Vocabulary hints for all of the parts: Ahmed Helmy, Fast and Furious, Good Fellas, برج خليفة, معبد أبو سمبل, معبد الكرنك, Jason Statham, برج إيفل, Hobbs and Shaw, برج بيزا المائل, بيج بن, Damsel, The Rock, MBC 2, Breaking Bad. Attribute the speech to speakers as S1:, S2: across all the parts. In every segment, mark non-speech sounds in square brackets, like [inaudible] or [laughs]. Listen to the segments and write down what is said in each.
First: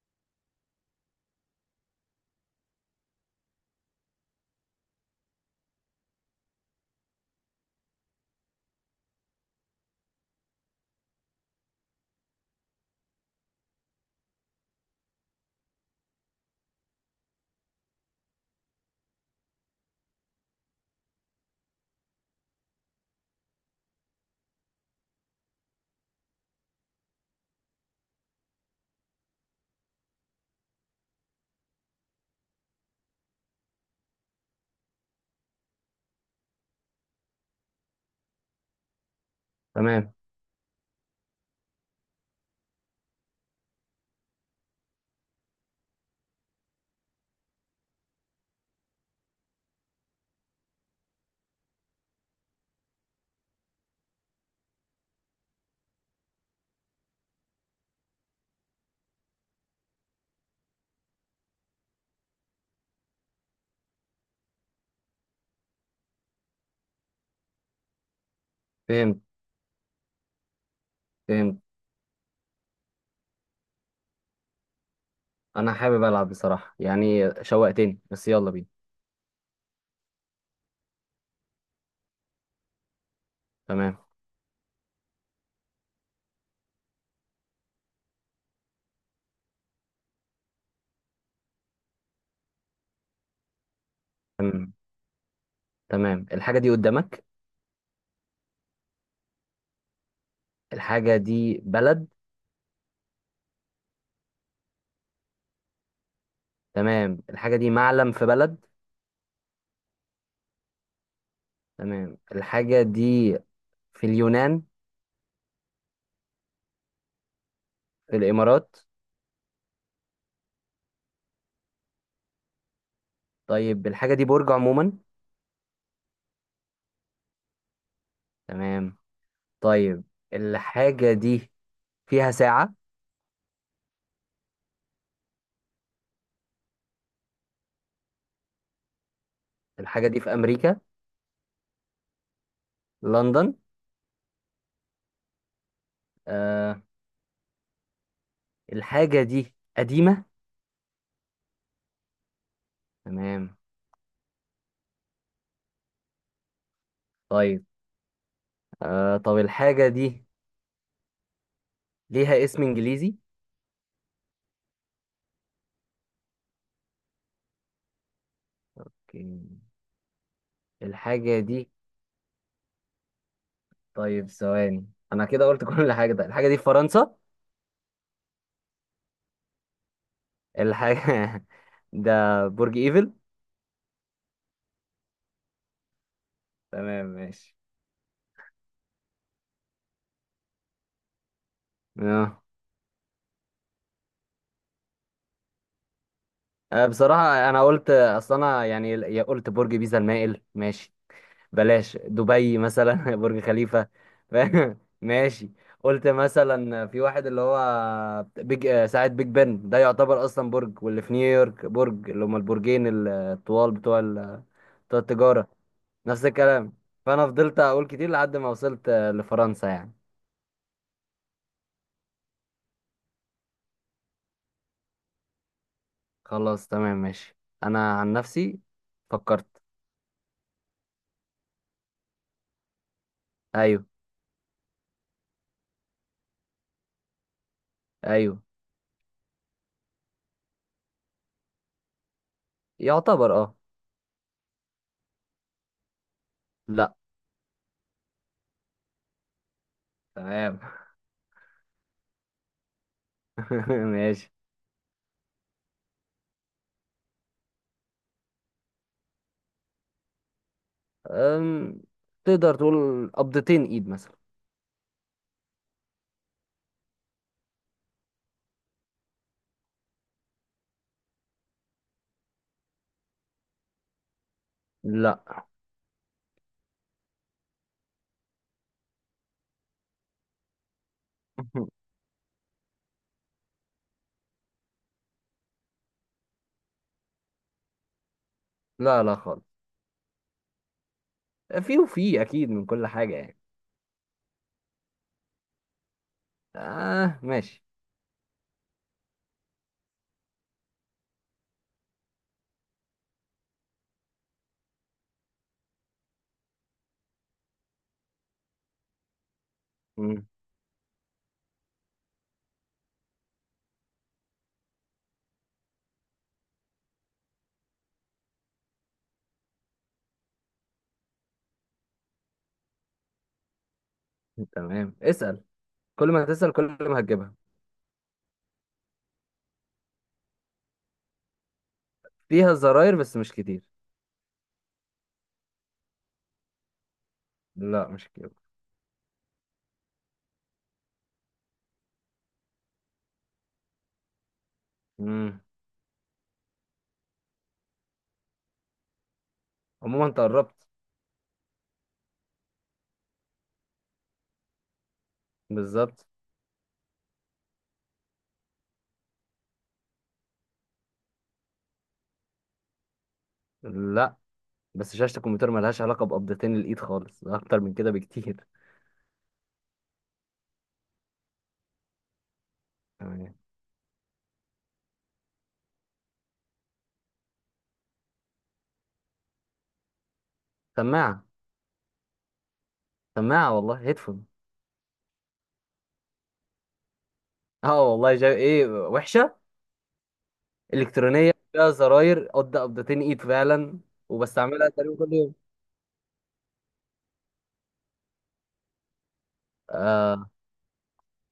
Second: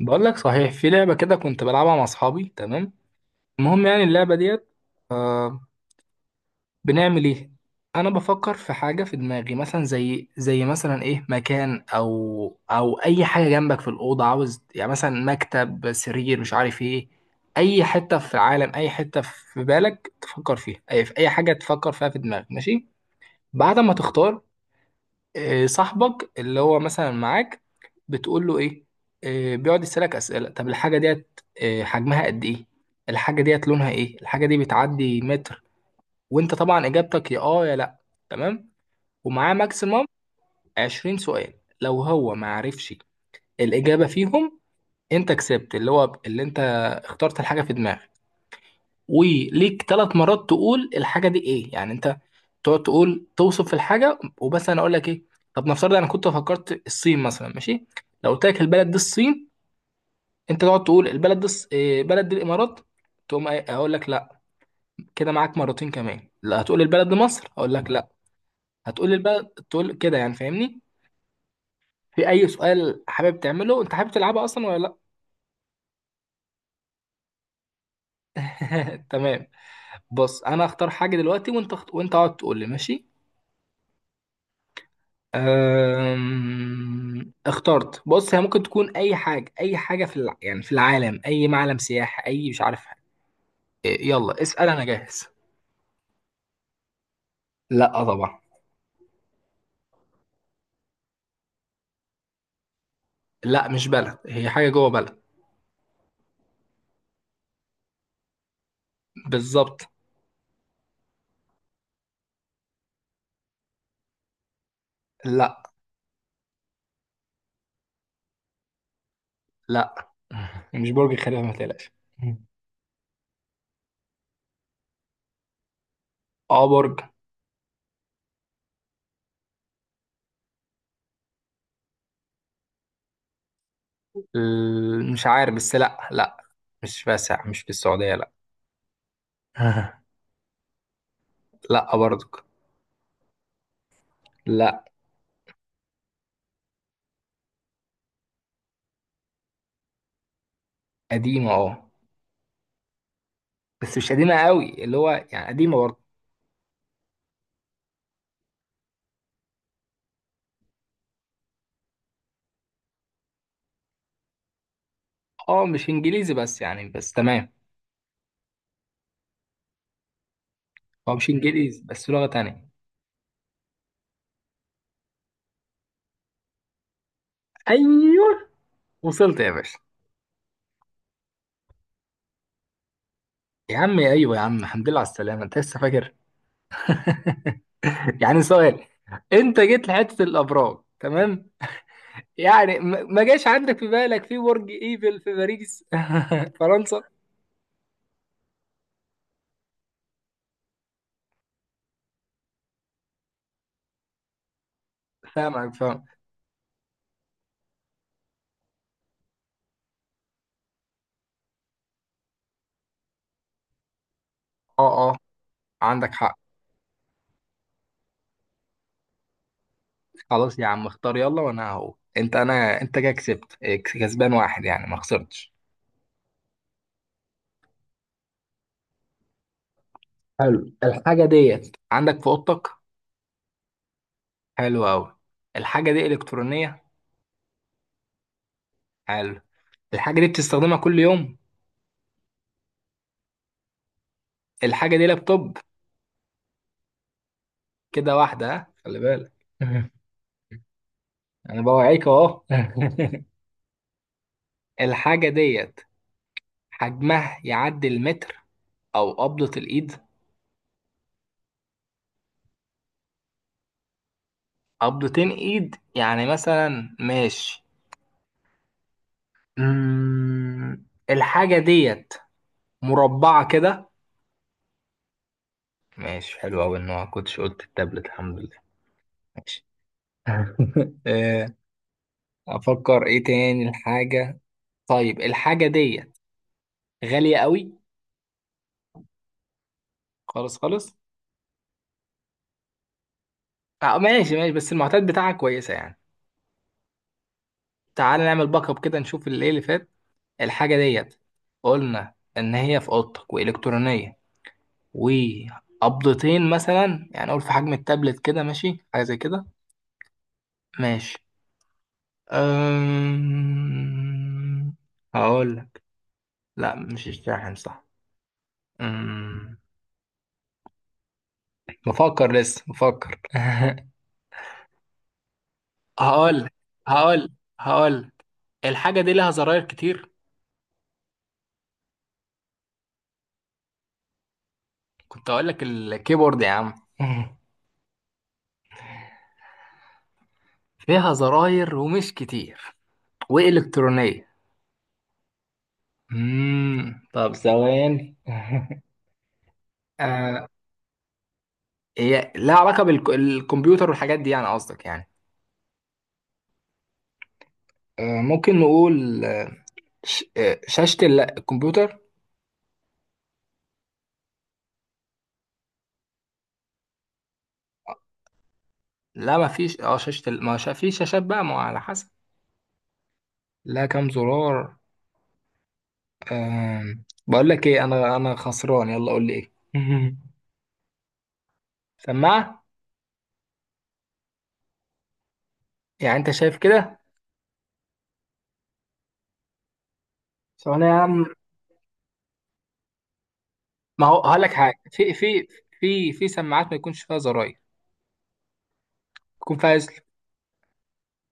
S1: بقول لك صحيح، في لعبة كده كنت بلعبها مع أصحابي. تمام، المهم يعني اللعبة ديت. آه. بنعمل إيه؟ أنا بفكر في حاجة في دماغي، مثلا زي مثلا إيه، مكان أو أي حاجة جنبك في الأوضة، عاوز يعني مثلا مكتب، سرير، مش عارف إيه. أي حتة في العالم، أي حتة في بالك تفكر فيها، أي في أي حاجة تفكر فيها في دماغك، ماشي؟ بعد ما تختار، إيه، صاحبك اللي هو مثلا معاك، بتقول له ايه. إيه، بيقعد يسألك أسئلة. طب الحاجة ديت إيه، حجمها قد ايه، الحاجة ديت لونها ايه، الحاجة دي بتعدي متر. وانت طبعا اجابتك يا اه يا لا. تمام، ومعاه ماكسيمم
S2: تمام.
S1: 20 سؤال. لو هو ما عرفش الإجابة فيهم، انت كسبت اللي هو اللي انت اخترت الحاجة في دماغك. وليك ثلاث مرات تقول الحاجه دي ايه، يعني انت تقعد تقول توصف الحاجه وبس، انا اقول لك ايه. طب نفترض انا كنت فكرت الصين مثلا، ماشي. لو قلت لك البلد دي الصين، انت تقعد تقول البلد دي الص- إيه، بلد دي الامارات، تقوم اقول لك لا. كده معاك مرتين كمان، لا هتقول البلد دي مصر، اقول لك لا. هتقول
S2: فهمت،
S1: البلد، تقول كده، يعني فاهمني.
S2: فهمت.
S1: في اي سؤال حابب تعمله؟ انت حابب تلعبها اصلا ولا لا؟
S2: انا حابب العب بصراحه، يعني شوقتني، بس يلا بينا.
S1: [laughs] تمام، بص انا اختار حاجه دلوقتي وانت وانت اقعد تقول لي، ماشي.
S2: تمام.
S1: اخترت. بص، هي ممكن تكون اي حاجه، اي حاجه يعني في العالم، اي معلم سياحي، اي مش عارف حاجة. إيه، يلا اسال،
S2: تمام.
S1: انا جاهز.
S2: تمام، الحاجه دي قدامك؟
S1: لا طبعا.
S2: الحاجه دي بلد؟
S1: لا مش بلد، هي حاجه جوه بلد.
S2: تمام، الحاجه دي معلم في بلد؟
S1: بالظبط.
S2: تمام، الحاجه دي في اليونان؟
S1: لا
S2: في الامارات؟
S1: لا. [laughs] مش برج خليفه ما تقلقش.
S2: طيب الحاجه دي برج عموما؟
S1: اه برج.
S2: تمام. طيب، الحاجه دي فيها ساعه؟
S1: مش عارف، بس لا لا، مش واسع، مش في السعوديه، لا.
S2: الحاجه دي
S1: [laughs]
S2: في امريكا؟
S1: لا برضك.
S2: لندن؟
S1: لا.
S2: آه. الحاجه دي قديمه؟
S1: قديمه اه،
S2: تمام.
S1: بس مش قديمه قوي، اللي هو يعني قديمه برضه.
S2: طيب، طب الحاجه دي ليها اسم انجليزي؟
S1: اه مش انجليزي بس، يعني بس تمام.
S2: اوكي،
S1: هو مش
S2: الحاجة دي،
S1: انجليزي، بس لغة تانية.
S2: طيب ثواني. انا كده قلت [laughs] كل حاجة. ده الحاجة دي في فرنسا؟
S1: ايوه. وصلت يا باشا.
S2: الحاجة [laughs] ده برج ايفل؟
S1: يا عم ايوه يا عم، الحمد لله على السلامة، انت لسه فاكر.
S2: تمام، ماشي.
S1: يعني سؤال، انت جيت لحتة الابراج، تمام.
S2: اه.
S1: يعني ما جاش عندك في بالك في برج ايفل في باريس؟ [laughs] فرنسا.
S2: بصراحة انا قلت، اصل انا يعني، يا قلت برج بيزا المائل، ماشي، بلاش دبي مثلا [laughs] برج خليفة. فاهم؟ ماشي.
S1: فاهمك، فاهم.
S2: قلت مثلا في واحد اللي هو بيج، ساعة بيج بن، ده يعتبر اصلا برج، واللي في نيويورك، برج اللي هما البرجين الطوال بتوع بتوع
S1: اه اه،
S2: التجارة،
S1: عندك
S2: نفس
S1: حق.
S2: الكلام. فانا فضلت اقول كتير لحد ما وصلت، لفرنسا يعني.
S1: خلاص يا عم اختار يلا، وانا اهو، انت انا انت كده كسبت، إيه، كسبان واحد يعني ما خسرتش.
S2: خلاص تمام، ماشي. انا عن نفسي فكرت.
S1: حلو، الحاجة ديت عندك في اوضتك.
S2: ايوه،
S1: حلو قوي. الحاجة دي الكترونية.
S2: ايوه.
S1: حلو. الحاجة دي بتستخدمها كل يوم.
S2: يعتبر اه.
S1: الحاجة دي لابتوب؟
S2: لا.
S1: كده واحدة، ها، خلي بالك. [laughs]
S2: تمام.
S1: أنا بوعيك أهو.
S2: [laughs] ماشي.
S1: [laughs] الحاجة ديت حجمها يعدي المتر أو قبضة الإيد؟
S2: أم... تقدر تقول قبضتين ايد مثلا.
S1: قبضتين إيد يعني مثلا، ماشي. الحاجة ديت مربعة كده؟
S2: لا.
S1: ماشي، حلو أوي إن ما كنتش قلت التابلت، الحمد لله. ماشي. [laughs] آه،
S2: [laughs]
S1: أفكر إيه تاني الحاجة. طيب الحاجة ديت غالية أوي؟
S2: لا لا خالص.
S1: خالص خالص.
S2: في، وفي اكيد من كل حاجة يعني.
S1: ماشي ماشي، بس المعطيات بتاعها كويسة يعني.
S2: اه ماشي.
S1: تعال نعمل باك اب كده، نشوف اللي إيه اللي فات. الحاجة ديت قلنا إن هي في أوضتك، وإلكترونية، وقبضتين مثلا يعني أقول في حجم التابلت كده، ماشي، حاجة زي كده.
S2: مم.
S1: ماشي. أم... هقول لك. لا مش الشاحن، صح. أم... بفكر لسه، بفكر.
S2: تمام، اسأل.
S1: [laughs]
S2: كل ما
S1: هقول
S2: تسأل كل ما
S1: هقول
S2: هتجيبها.
S1: هقول. الحاجة دي لها زراير كتير.
S2: فيها زراير بس مش كتير.
S1: كنت أقول لك الكيبورد يا عم. [laughs]
S2: لا مش كتير.
S1: فيها زراير ومش كتير، وإلكترونية.
S2: مم.
S1: طب ثواني. [laughs]
S2: عموما انت
S1: آه،
S2: قربت.
S1: هي لها علاقة بالكمبيوتر والحاجات دي يعني، قصدك يعني.
S2: بالظبط.
S1: آه، ممكن نقول، آه، شاشة الكمبيوتر.
S2: لا، بس شاشة الكمبيوتر ملهاش علاقة بقبضتين الإيد خالص، ده أكتر من كده بكتير.
S1: لا ما فيش، اه، شاشة ال- ما شا... في شاشات بقى، ما هو على حسب.
S2: تمام.
S1: لا، كام زرار؟ بقول لك ايه، انا خسران، يلا قول لي ايه.
S2: سماعة.
S1: [laughs] سماعة.
S2: سماعة والله، هيدفون.
S1: يعني انت شايف كده.
S2: اه والله، جاي ايه وحشة.
S1: ثواني يا عم،
S2: إلكترونية، فيها زراير قد قبضتين إيد فعلا،
S1: ما هو هقول لك
S2: وبستعملها
S1: حاجه،
S2: تقريبا كل
S1: في في
S2: يوم.
S1: في في سماعات ما يكونش فيها زراير، يكون فيها زر.
S2: آه.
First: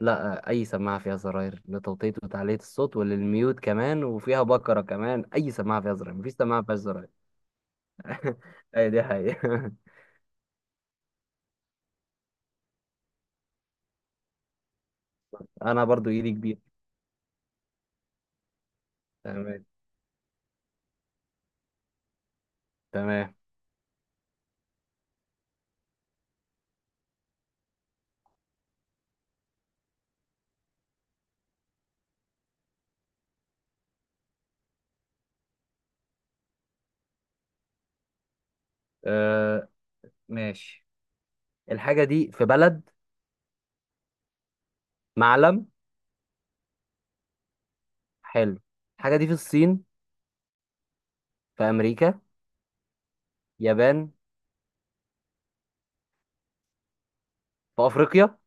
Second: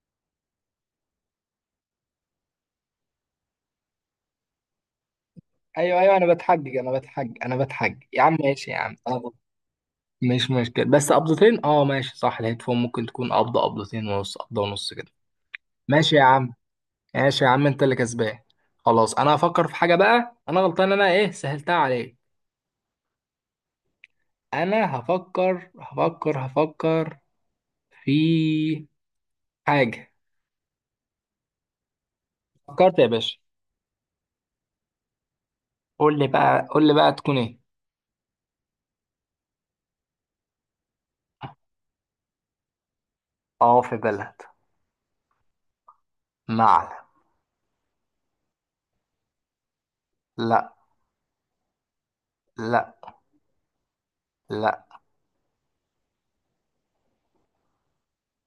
S2: لا، أي سماعة فيها زراير لتوطية وتعلية الصوت وللميوت كمان، وفيها بكرة كمان. أي سماعة فيها
S1: ايوه
S2: زراير،
S1: ايوه،
S2: مفيش
S1: انا
S2: سماعة
S1: بتحجج
S2: فيهاش
S1: انا
S2: زراير.
S1: بتحجج انا بتحجج يا عم،
S2: [laughs]
S1: ماشي يا
S2: أي
S1: عم،
S2: دي
S1: اه.
S2: حقيقة.
S1: مش مشكله، بس قبضتين، اه ماشي صح، الهيدفون ممكن تكون قبضه، قبضتين ونص، قبضه ونص كده.
S2: [laughs] أنا برضو
S1: ماشي يا
S2: إيدي
S1: عم،
S2: كبيرة.
S1: ماشي يا عم، انت اللي كسبان. خلاص انا
S2: تمام،
S1: هفكر في حاجه بقى، انا غلطان انا، ايه سهلتها عليك.
S2: تمام.
S1: انا هفكر هفكر هفكر في حاجه. فكرت يا باشا، قول لي بقى قول لي بقى تكون ايه.
S2: آه ماشي. الحاجة دي في بلد؟
S1: اه في بلد.
S2: معلم؟
S1: معلم.
S2: حلو. الحاجة دي في الصين؟
S1: لا.
S2: في أمريكا؟
S1: لا.
S2: يابان؟
S1: لا.
S2: في أفريقيا؟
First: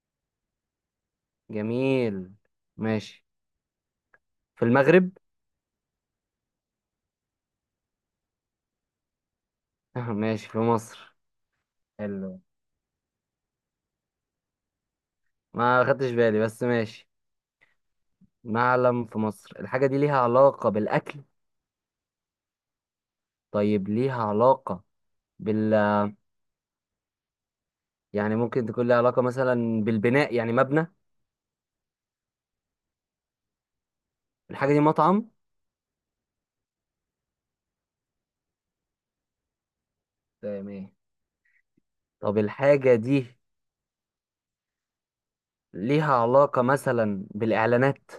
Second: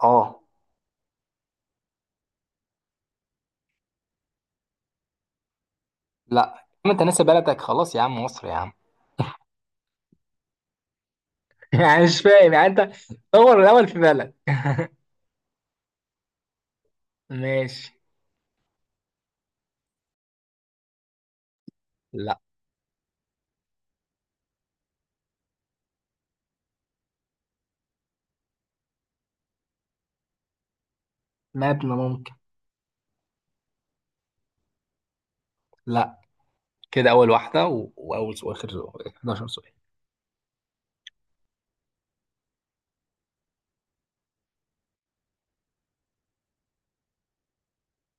S1: اه.
S2: جميل، ماشي. في المغرب؟
S1: لا ما انت ناسي بلدك، خلاص يا عم، مصر يا عم.
S2: [laughs] ماشي، في مصر.
S1: [laughs] يعني مش
S2: حلو.
S1: فاهم يعني انت، دور الاول في بلد.
S2: ما خدتش بالي، بس ماشي.
S1: ماشي.
S2: معلم في مصر. الحاجة دي ليها علاقة بالأكل؟
S1: لا.
S2: طيب ليها علاقة بال، يعني ممكن تكون ليها علاقة مثلا بالبناء، يعني مبنى.
S1: مبنى ممكن.
S2: الحاجة دي مطعم؟
S1: لا. كده اول واول سؤال، اخر سؤال، 11 سؤال.
S2: تمام. طب الحاجة دي ليها علاقة مثلا بالإعلانات؟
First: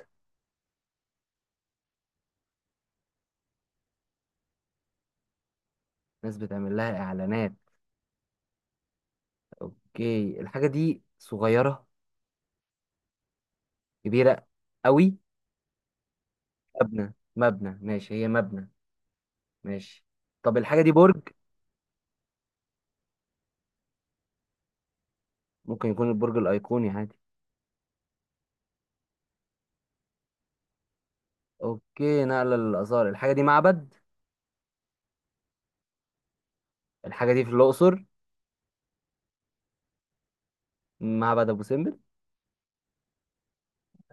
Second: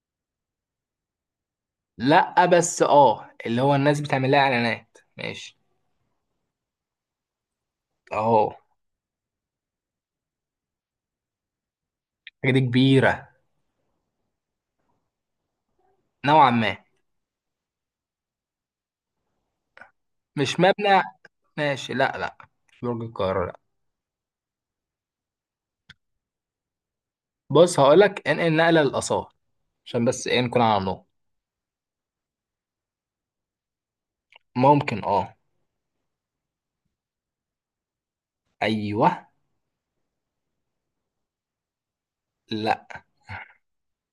S1: لا، بس اه اللي هو الناس بتعمل لها اعلانات، ماشي.
S2: ناس بتعمل لها إعلانات.
S1: اهو.
S2: اوكي، الحاجة دي صغيرة؟
S1: حاجه دي كبيره
S2: كبيرة قوي؟
S1: نوعا ما.
S2: مبنى، مبنى ماشي، هي مبنى، ماشي. طب
S1: مش
S2: الحاجة دي
S1: مبنى.
S2: برج؟
S1: ماشي لا لا، مش برج القاهره لا.
S2: ممكن يكون البرج الأيقوني عادي.
S1: بص هقول لك، انقل نقله للاثار، عشان بس ايه، نكون على النقط.
S2: اوكي، نقلة للآثار. الحاجة دي معبد.
S1: ممكن اه.
S2: الحاجة دي في الأقصر.
S1: ايوه.
S2: معبد أبو سمبل؟
S1: لا.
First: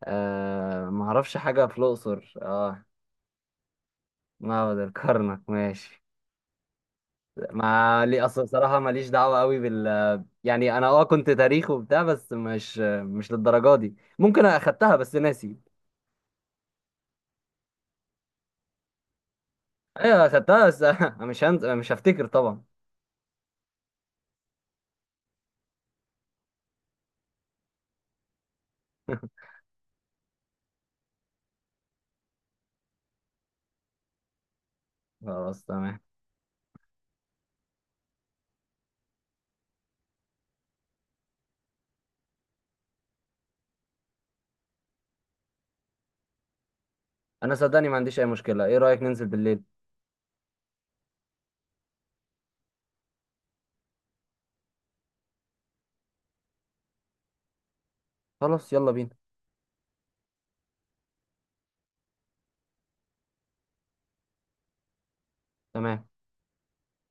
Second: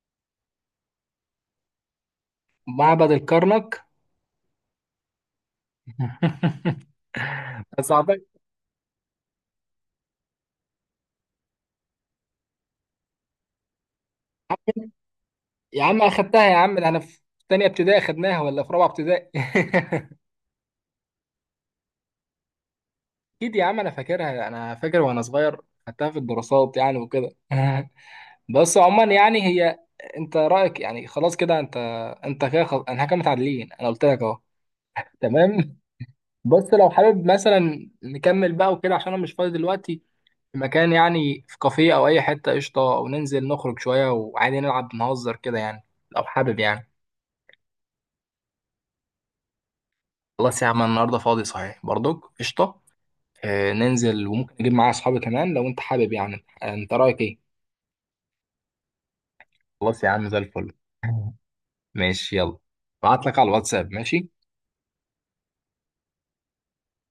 S2: آه ما اعرفش حاجة في الأقصر، اه.
S1: معبد الكرنك.
S2: معبد الكرنك؟ ماشي.
S1: [laughs] بس
S2: ما
S1: أعتقد-
S2: لي اصل صراحة ماليش دعوة قوي بال، يعني انا اه كنت تاريخ وبتاع، بس مش للدرجة دي. ممكن اخدتها بس ناسي.
S1: يا عم اخدتها يا عم، ده انا في تانية ابتدائي اخدناها ولا في رابعة ابتدائي. [laughs]
S2: ايوه صدقني، بس [laughs] أنا مش هفتكر طبعا.
S1: اكيد يا عم، انا فاكرها، انا فاكر وانا صغير، خدتها في الدراسات يعني وكده. [laughs] بس عموما يعني
S2: [laughs]
S1: هي، انت رايك يعني، خلاص كده انت، انت كده خلاص، انا كده متعادلين، انا قلت لك اهو.
S2: خلاص
S1: تمام.
S2: تمام.
S1: بس لو حابب مثلا نكمل بقى وكده، عشان انا مش فاضي دلوقتي، في مكان يعني، في كافيه او اي حته قشطه، وننزل نخرج شويه وعادي، نلعب نهزر كده يعني، لو حابب يعني.
S2: انا صدقني ما عنديش اي مشكلة، ايه رأيك ننزل بالليل؟
S1: خلاص يا عم، أنا النهارده فاضي صحيح برضك، قشطه. آه ننزل، وممكن اجيب معايا اصحابي كمان لو انت حابب، يعني آه، انت رايك ايه.
S2: خلاص يلا بينا.
S1: خلاص يا عم، زي الفل. [laughs] ماشي يلا، بعت لك على الواتساب، ماشي.
S2: تمام.